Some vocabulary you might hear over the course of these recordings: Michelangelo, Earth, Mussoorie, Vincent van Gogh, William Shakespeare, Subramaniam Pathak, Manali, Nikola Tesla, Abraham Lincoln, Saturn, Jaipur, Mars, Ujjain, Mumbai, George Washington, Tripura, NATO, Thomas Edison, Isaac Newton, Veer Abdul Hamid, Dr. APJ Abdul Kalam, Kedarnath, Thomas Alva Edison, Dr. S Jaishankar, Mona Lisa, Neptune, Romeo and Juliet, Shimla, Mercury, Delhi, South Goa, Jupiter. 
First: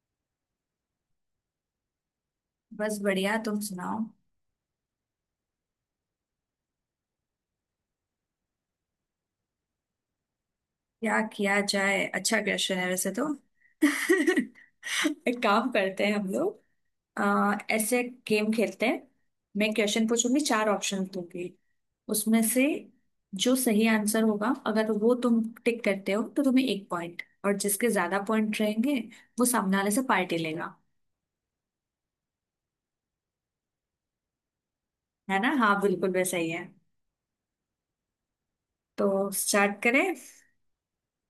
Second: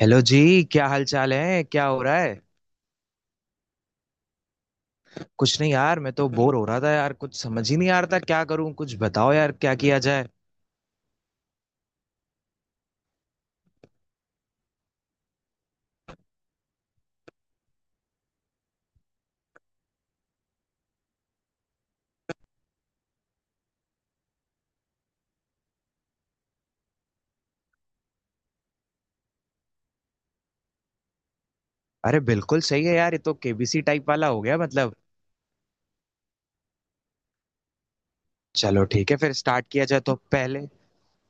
Hello जी। क्या हाल चाल है, क्या हो रहा है? बस बढ़िया। तुम सुनाओ। कुछ नहीं यार, मैं तो बोर हो रहा था यार, कुछ समझ ही नहीं आ रहा था क्या करूं। कुछ बताओ यार, क्या किया जाए? क्या किया जाए? अच्छा क्वेश्चन है वैसे तो। एक काम करते हैं हम लोग, ऐसे गेम खेलते हैं। मैं क्वेश्चन पूछूंगी, चार ऑप्शन दूंगी। उसमें से जो सही आंसर होगा, अगर वो तुम टिक करते हो तो तुम्हें एक पॉइंट। और जिसके ज्यादा पॉइंट रहेंगे वो सामने वाले से पार्टी लेगा। अरे बिल्कुल सही है यार, ये तो केबीसी टाइप वाला हो गया मतलब। है ना? हाँ, बिल्कुल वैसा ही है। चलो तो ठीक है, फिर स्टार्ट स्टार्ट किया जाए करें? तो पहले।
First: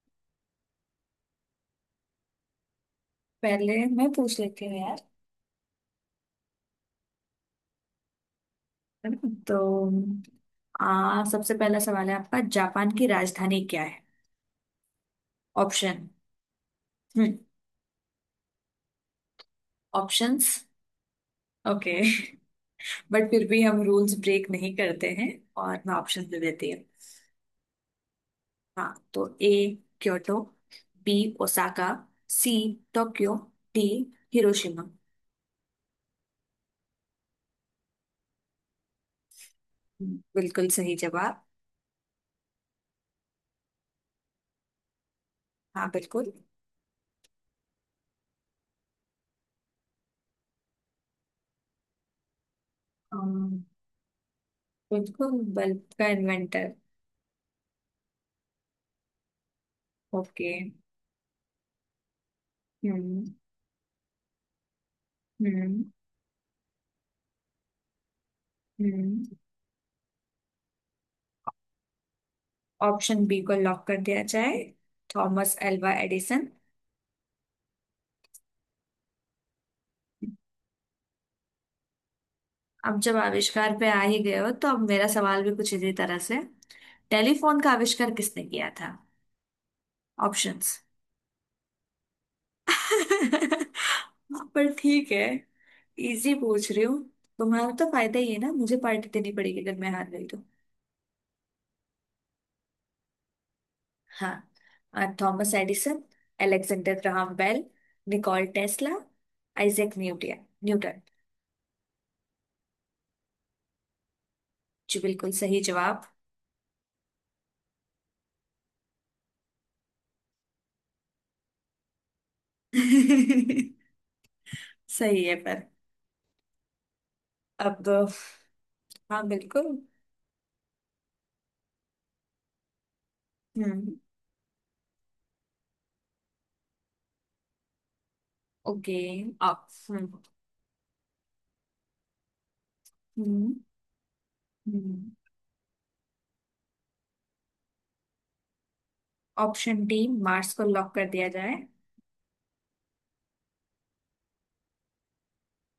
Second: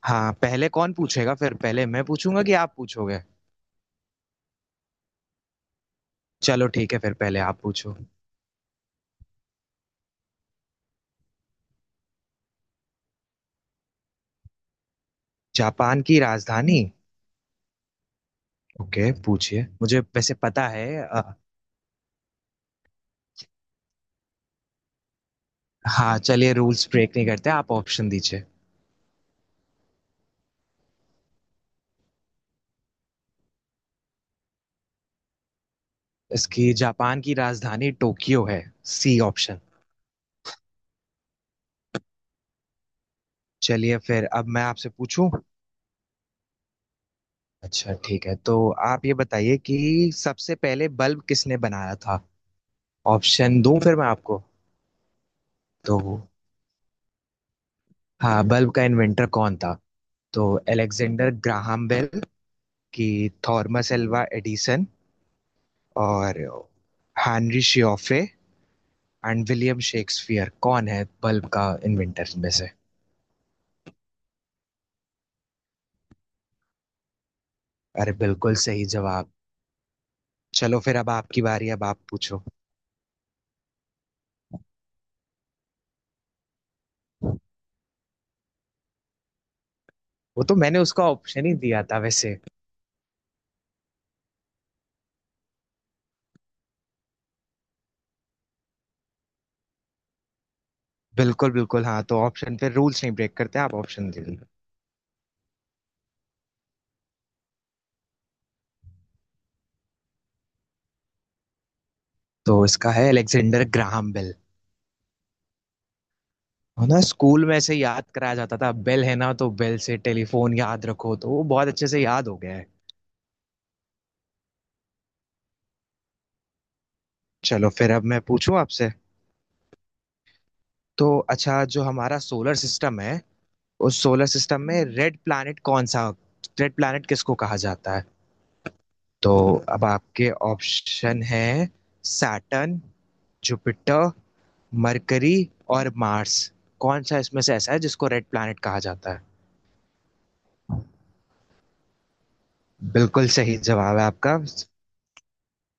हाँ, पहले कौन पूछेगा? फिर पहले मैं पूछूंगा कि आप पूछोगे। पहले मैं पूछ लेती हूँ यार। चलो ठीक है, फिर पहले आप पूछो। है ना? तो सबसे पहला सवाल है आपका, जापान की राजधानी क्या है? Japan option. की राजधानी। हम्म। ओके पूछिए, मुझे वैसे ऑप्शंस। पता है ओके। बट फिर भी हम रूल्स ब्रेक नहीं करते हैं। और मैं हाँ ऑप्शन दे चलिए, देती हूँ। रूल्स ब्रेक नहीं करते, आप ऑप्शन दीजिए। हाँ, तो A Kyoto, B Osaka, C Tokyo, D Hiroshima. इसकी जापान की राजधानी टोक्यो है। C option. बिल्कुल सही जवाब। चलिए फिर अब मैं आपसे पूछूं। हाँ, बिल्कुल। अच्छा ठीक है, तो आप ये बताइए कि सबसे पहले बल्ब किसने बनाया था? ऑप्शन अम, दूं फिर मैं आपको। बिल्कुल। बल्ब तो का इन्वेंटर। हाँ, बल्ब का इन्वेंटर कौन था? तो ओके। एलेक्जेंडर ग्राहम बेल की, हम्म। थॉमस एल्वा एडिसन, हम्म। और हेनरी श्योफ्रे हम्म। And William Shakespeare. कौन है बल्ब का इन्वेंटर में से? ऑप्शन बी को लॉक कर दिया जाए। Thomas Alva Edison. अरे बिल्कुल सही जवाब। चलो फिर, अब आपकी बारी, अब आप पूछो। अब जब आविष्कार पे आ ही गए हो तो अब मेरा सवाल भी कुछ इसी तरह से। टेलीफोन का आविष्कार किसने किया था? वो तो ऑप्शंस। मैंने उसका ऑप्शन ही दिया था वैसे। पर ठीक है। इजी पूछ रही हूँ। तुम्हारा तो फायदा ही है ना, मुझे पार्टी देनी पड़ेगी अगर मैं हार गई तो। बिल्कुल बिल्कुल, हाँ तो ऑप्शन पे रूल्स नहीं ब्रेक करते, आप ऑप्शन दे दीजिए। हाँ, Thomas Edison, Alexander Graham Bell, Nikola Tesla, Isaac Newton Newton. तो इसका है अलेक्जेंडर ग्राहम बेल। जी, बिल्कुल सही जवाब। है ना, स्कूल में ऐसे याद कराया जाता था, बेल है ना, तो बेल से टेलीफोन याद रखो, तो वो बहुत अच्छे से याद हो गया है। सही है पर। चलो अब फिर अब मैं पूछूं आपसे। हाँ, बिल्कुल। तो अच्छा, जो हमारा सोलर सिस्टम है, हम्म। उस सोलर सिस्टम में रेड प्लैनेट कौन सा? रेड प्लैनेट किसको कहा जाता है? ओके। तो आप। अब हम्म। आपके ऑप्शन है: सैटर्न, हम्म। जुपिटर, हम्म। मरकरी और मार्स। कौन सा इसमें से ऐसा है जिसको रेड प्लैनेट कहा जाता है? ऑप्शन डी मार्स को लॉक कर दिया जाए। बिल्कुल सही जवाब है आपका।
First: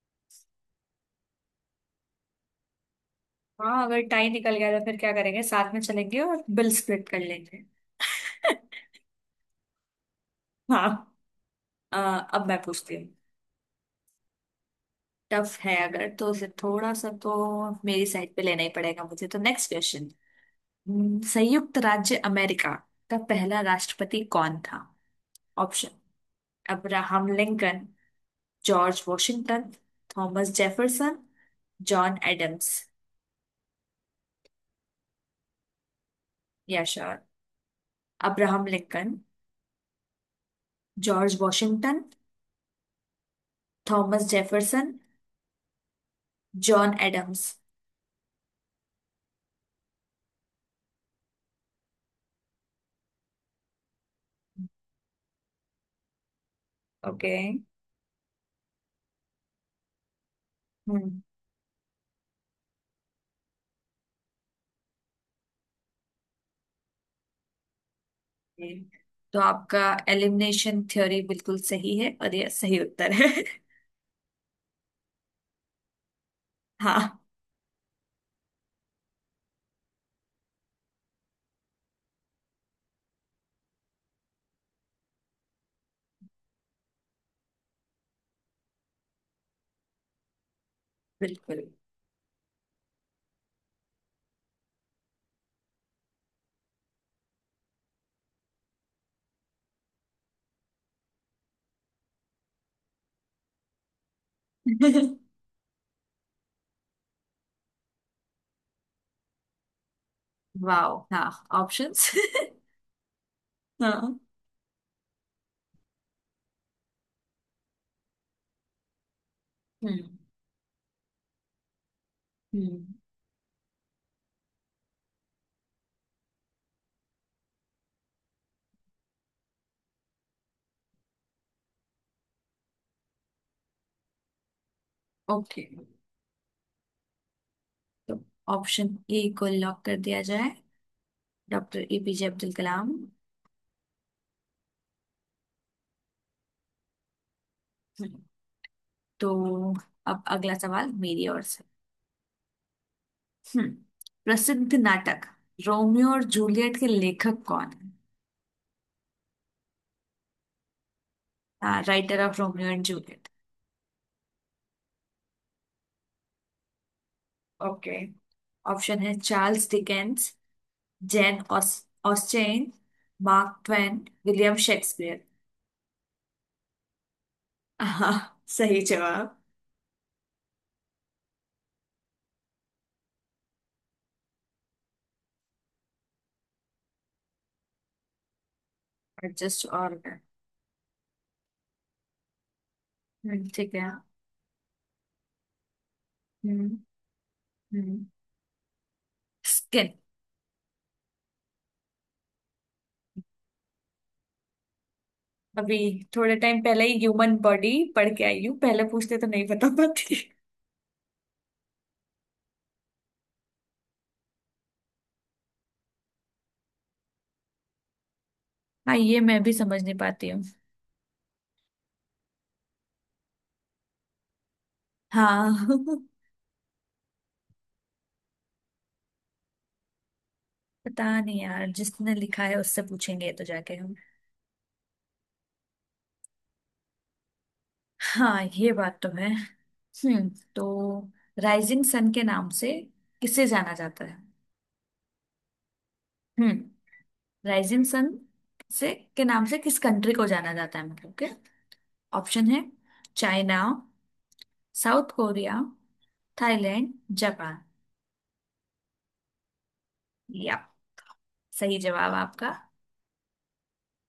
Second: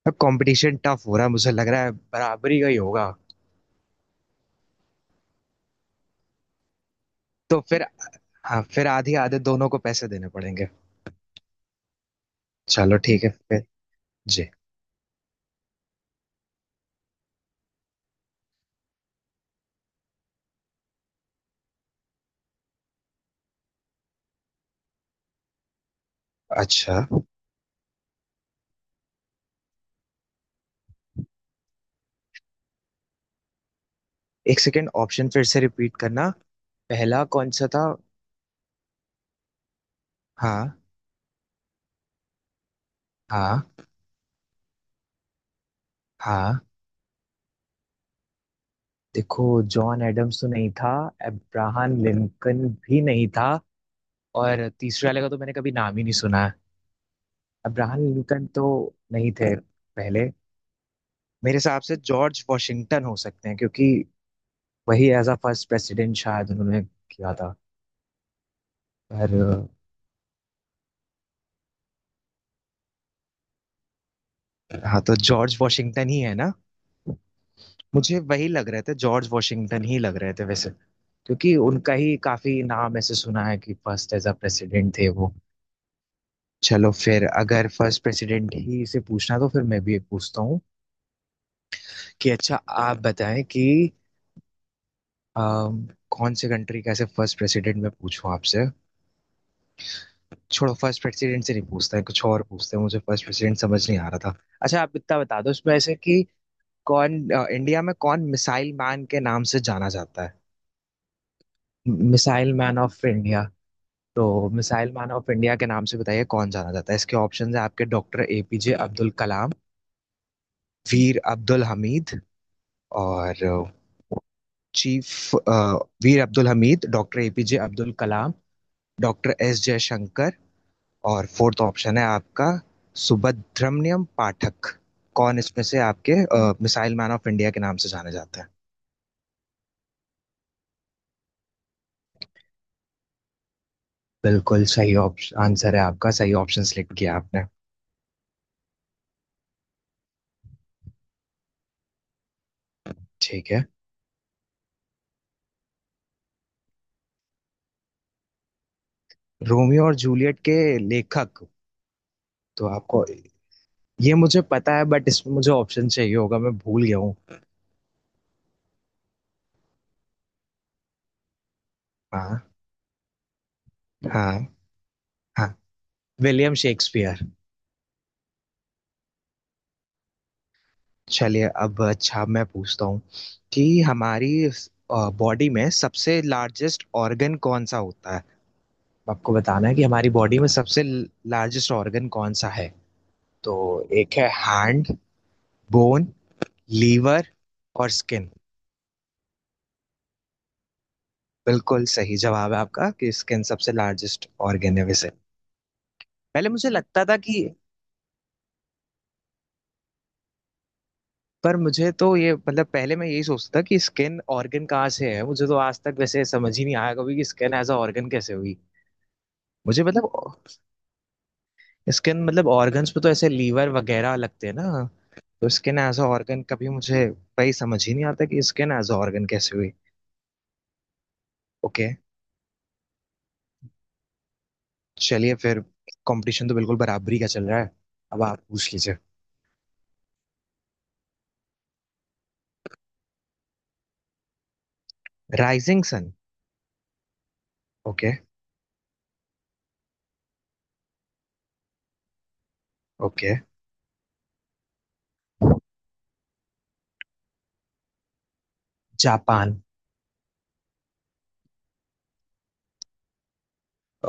अब कंपटीशन टफ हो रहा है, मुझे लग रहा है बराबरी का ही होगा। हाँ, अगर टाई निकल गया तो फिर क्या करेंगे? साथ में चलेंगे और बिल स्प्लिट कर तो लेंगे। फिर। हाँ, फिर आधी आधे दोनों को पैसे देने पड़ेंगे। हाँ। अ, अब मैं पूछती चलो हूँ। ठीक है फिर। जी। टफ है अगर तो उसे थोड़ा सा तो मेरी साइड पे लेना ही पड़ेगा मुझे। तो नेक्स्ट क्वेश्चन। संयुक्त राज्य अमेरिका का पहला राष्ट्रपति कौन था? ऑप्शन: अच्छा। Abraham Lincoln, George Washington, Thomas Jefferson, John Adams. एक सेकेंड, ऑप्शन फिर से रिपीट करना। यशर। पहला कौन सा था? Abraham Lincoln. हाँ। George Washington. हाँ। Thomas Jefferson. हाँ। John Adams. देखो, जॉन एडम्स तो नहीं था। अब्राहम लिंकन भी नहीं था। और तीसरे वाले का तो मैंने कभी नाम ही नहीं सुना है। ओके। अब्राहम न्यूटन तो नहीं थे पहले। हम्म। मेरे हिसाब से जॉर्ज वॉशिंगटन हो सकते हैं, क्योंकि वही एज अ फर्स्ट प्रेसिडेंट शायद उन्होंने किया था। Okay. Hmm. तो पर आपका एलिमिनेशन थ्योरी बिल्कुल सही है, और यह सही उत्तर है। हाँ तो जॉर्ज वॉशिंगटन ही है ना। हाँ, मुझे वही लग रहे थे, जॉर्ज वॉशिंगटन ही लग रहे थे वैसे, क्योंकि उनका ही काफी नाम ऐसे सुना है कि फर्स्ट एज अ प्रेसिडेंट थे वो। चलो फिर, अगर फर्स्ट प्रेसिडेंट ही से पूछना तो फिर मैं भी एक पूछता हूँ बिल्कुल। कि अच्छा आप बताएं कि कौन से कंट्री का ऐसे फर्स्ट प्रेसिडेंट मैं पूछूं आपसे। छोड़ो, फर्स्ट प्रेसिडेंट से नहीं पूछते हैं, कुछ और पूछते हैं, मुझे फर्स्ट प्रेसिडेंट समझ नहीं आ रहा था। अच्छा आप इतना बता दो उसमें ऐसे कि कौन, इंडिया में कौन मिसाइल मैन के नाम से जाना जाता है? वाओ, हाँ। Options. Missile man of India. हाँ। तो मिसाइल मैन ऑफ इंडिया के नाम से बताइए कौन जाना जाता है। इसके ऑप्शन है आपके: डॉक्टर एपीजे अब्दुल कलाम, हम्म। वीर अब्दुल हमीद, हम्म। और चीफ, वीर Abdul Hamid, doctor APJ Abdul Kalam, doctor S Jaishankar, और फोर्थ ऑप्शन है आपका सुब्रमण्यम पाठक। कौन इसमें ओके, से आपके मिसाइल मैन ऑफ इंडिया के नाम से जाने तो जाते हैं? ऑप्शन ए को लॉक कर दिया जाए। Doctor APJ Abdul Kalam. बिल्कुल सही ऑप्शन, आंसर है आपका, सही ऑप्शन सिलेक्ट किया आपने। हम्म, तो अब अगला सवाल मेरी ओर से। ठीक है। हम्म प्रसिद्ध नाटक रोमियो और जूलियट के लेखक कौन है? रोमियो और जूलियट के लेखक। हाँ, राइटर ऑफ तो रोमियो एंड आपको, जूलियट। ये मुझे पता है बट इसमें मुझे ऑप्शन चाहिए होगा, मैं भूल गया हूँ। ओके। ऑप्शन है: चार्ल्स डिकेंस, जैन ऑस हाँ। ऑस्टेन, मार्क ट्वेन, हाँ। William Shakespeare. हाँ। William Shakespeare. हाँ, सही जवाब। चलिए अब, अच्छा मैं पूछता हूँ कि हमारी बॉडी में सबसे लार्जेस्ट ऑर्गन कौन सा होता है। आपको एडजस्ट बताना है कि और हमारी है। बॉडी में सबसे लार्जेस्ट ऑर्गन कौन सा है। तो ठीक है। एक है हैंड, बोन, हम्म। लीवर और हम्म स्किन। स्किन। बिल्कुल सही जवाब है आपका कि स्किन सबसे लार्जेस्ट ऑर्गन है वैसे। अभी थोड़े पहले टाइम मुझे पहले ही लगता था कि, ह्यूमन बॉडी पढ़ के आई हूँ। पहले पूछते तो नहीं बता पाती। पर मुझे तो ये मतलब, पहले मैं यही सोचता था कि स्किन ऑर्गन कहाँ से है, मुझे तो आज तक वैसे समझ ही नहीं आया कभी कि स्किन एज अ ऑर्गन कैसे हुई। हाँ, ये मैं भी समझ मुझे नहीं मतलब, पाती हूँ। स्किन मतलब ऑर्गन्स पे तो ऐसे लीवर वगैरह लगते हैं ना। तो हाँ। स्किन एज अ ऑर्गन कभी मुझे, वही समझ ही नहीं आता कि स्किन एज अ ऑर्गन कैसे हुई। पता नहीं यार, ओके, जिसने लिखा है उससे पूछेंगे तो जाके हम। चलिए फिर। कंपटीशन तो बिल्कुल बराबरी का चल रहा है। अब आप हाँ, ये पूछ लीजिए। बात तो है। हम्म तो राइजिंग सन के नाम से किसे जाना जाता है? Rising sun. हम्म। Rising sun. ओके। से के नाम से किस कंट्री को जाना जाता है, मतलब के। ऑप्शन है: okay, China, South Korea, Thailand, Japan. Japan. या। सही जवाब आपका।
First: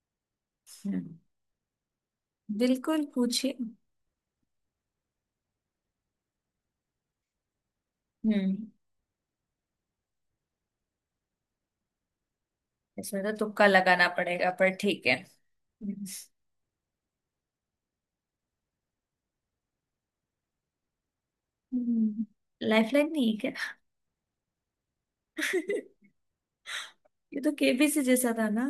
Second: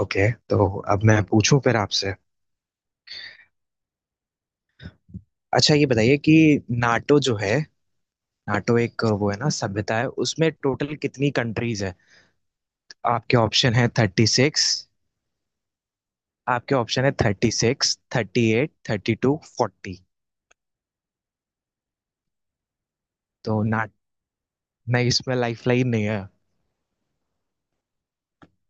ओके, तो अब हम्म मैं पूछूं फिर आपसे। बिल्कुल पूछिए। अच्छा ये बताइए कि नाटो जो है, हम्म नाटो एक वो है ना सभ्यता है, उसमें टोटल कितनी कंट्रीज है? इसमें तो आपके तुक्का ऑप्शन है लगाना थर्टी पड़ेगा, सिक्स। पर ठीक है। आपके ऑप्शन है: thirty six, thirty eight, thirty two, forty. हम्म, लाइफलाइन नहीं है। तो ना, नहीं इसमें लाइफ क्या? लाइन नहीं है। ये तो केबीसी जैसा था ना?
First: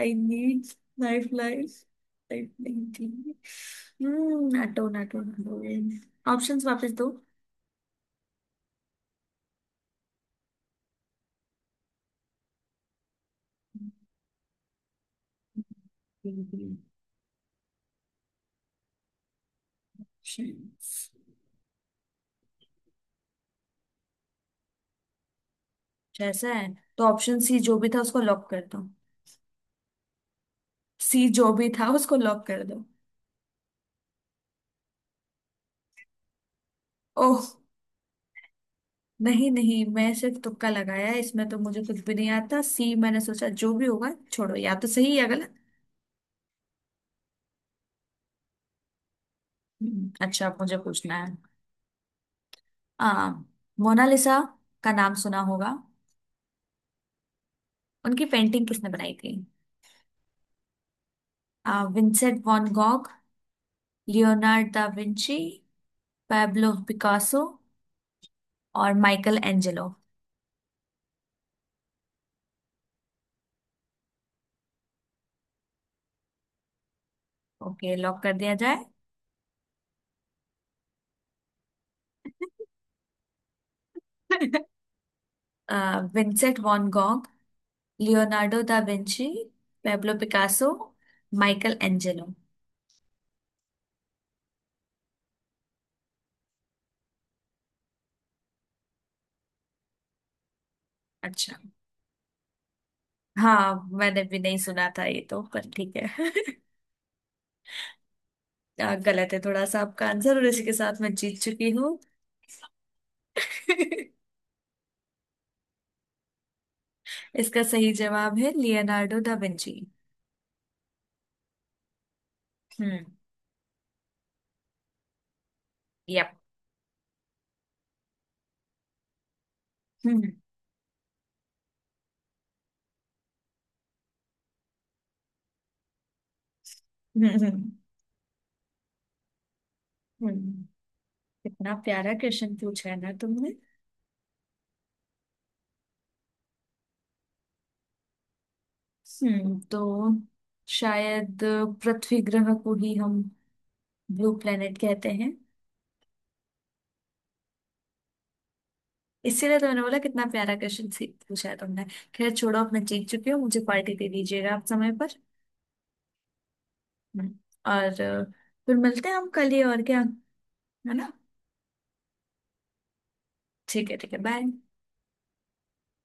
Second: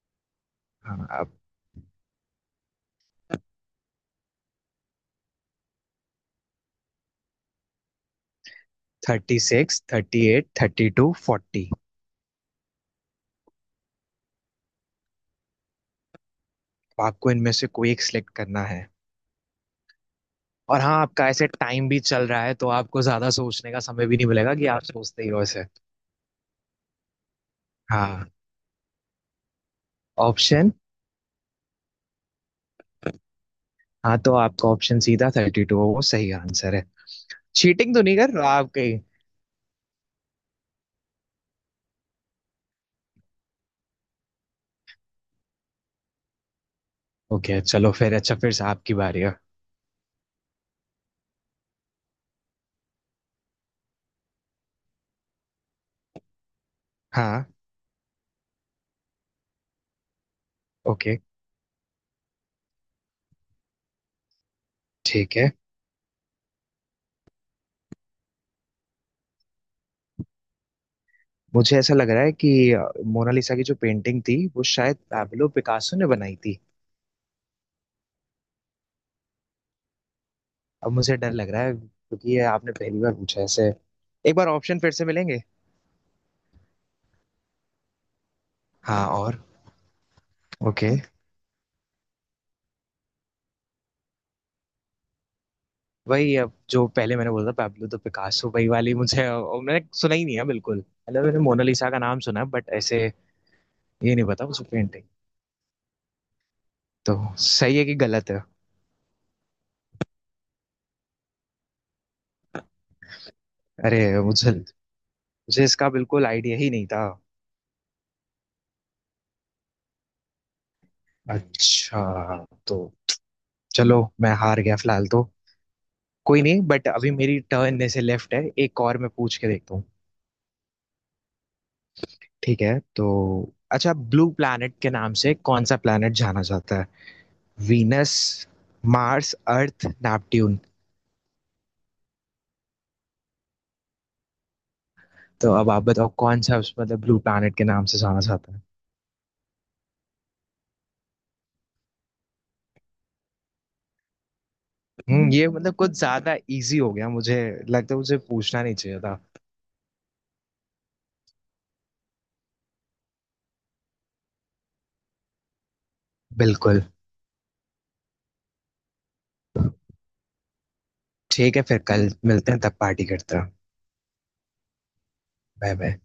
आई नीड हाँ लाइफ। अब। लाइफ लाइफ नहीं थी। हम्म। नाटो नाटो नाटो, ऑप्शंस वापस दो। Thirty six, thirty eight, thirty two, forty. Options. आपको इनमें से कोई एक सिलेक्ट करना है। और हाँ, आपका ऐसे टाइम भी चल रहा है, तो आपको ज्यादा सोचने का समय भी नहीं मिलेगा कि आप सोचते ही हो ऐसे। जैसा है, तो ऑप्शन सी जो भी था उसको हाँ। लॉक कर दो। ऑप्शन। सी जो भी था उसको लॉक कर दो। हाँ तो आपका ऑप्शन सीधा थर्टी टू, वो सही आंसर है। ओह। चीटिंग तो नहीं कर रहा आप कहीं? नहीं नहीं, मैं सिर्फ तुक्का लगाया है, इसमें तो मुझे कुछ भी नहीं आता। सी मैंने सोचा जो भी होगा, छोड़ो, या तो सही या गलत। ओके चलो फिर, अच्छा फिर से आपकी बारी है। अच्छा, अब मुझे पूछना है। आ मोनालिसा का नाम सुना होगा। हाँ। उनकी पेंटिंग किसने बनाई थी? Okay. Vincent van Gogh, Leonard da Vinci, ठीक है। पैब्लो पिकासो और माइकल एंजेलो। मुझे ऐसा लग रहा है कि मोनालिसा की जो पेंटिंग थी वो शायद पाब्लो पिकासो ने बनाई थी। ओके, लॉक कर दिया जाए। अब मुझे डर लग रहा है क्योंकि ये आपने पहली बार पूछा ऐसे। एक बार ऑप्शन फिर से मिलेंगे। Vincent van Gogh, Leonardo da हाँ विंची, और। Pablo Picasso, okay. Michelangelo. वही अब जो पहले मैंने बोला था पैब्लो द पिकासो वही वाली मुझे, और मैंने सुना ही नहीं है बिल्कुल, मतलब मैंने अच्छा। मोनालिसा का नाम सुना है बट ऐसे। हाँ, ये मैंने नहीं भी पता नहीं मुझे सुना पेंटिंग। था ये तो, पर ठीक है। तो सही है कि गलत है? गलत है थोड़ा सा आपका आंसर, और इसी के साथ मैं जीत चुकी हूँ। अरे मुझे मुझे इसका बिल्कुल आइडिया ही नहीं था। इसका सही जवाब है लियोनार्डो दा विंची। अच्छा तो। हम्म। चलो मैं हार गया फिलहाल तो। यप। कोई नहीं, बट अभी मेरी टर्न में से लेफ्ट है एक, और मैं पूछ के देखता हूँ। हम्म। ठीक है तो अच्छा, ब्लू प्लैनेट के नाम से कौन सा प्लैनेट जाना जाता है? हम्म। हम्म। वीनस, मार्स, अर्थ, हम्म। नेपट्यून। कितना प्यारा क्वेश्चन पूछा है ना तुमने। तो अब आप बताओ कौन सा उस, मतलब ब्लू प्लैनेट के नाम से जाना जाता है? तो शायद पृथ्वी ग्रह को ही हम ब्लू प्लेनेट कहते हम्म, हैं। ये मतलब कुछ ज्यादा इजी हो गया, मुझे लगता है मुझे पूछना नहीं चाहिए था। इसीलिए तुमने बोला कितना प्यारा क्वेश्चन पूछा है तुमने। खैर छोड़ो, अब मैं जीत चुकी हूँ, मुझे पार्टी दे दीजिएगा आप समय पर। बिल्कुल। हम्म, और फिर मिलते हैं हम कल ही और क्या है ना। ठीक है फिर कल मिलते हैं, तब पार्टी करते हैं। ठीक है, ठीक है, बाय। Bye bye.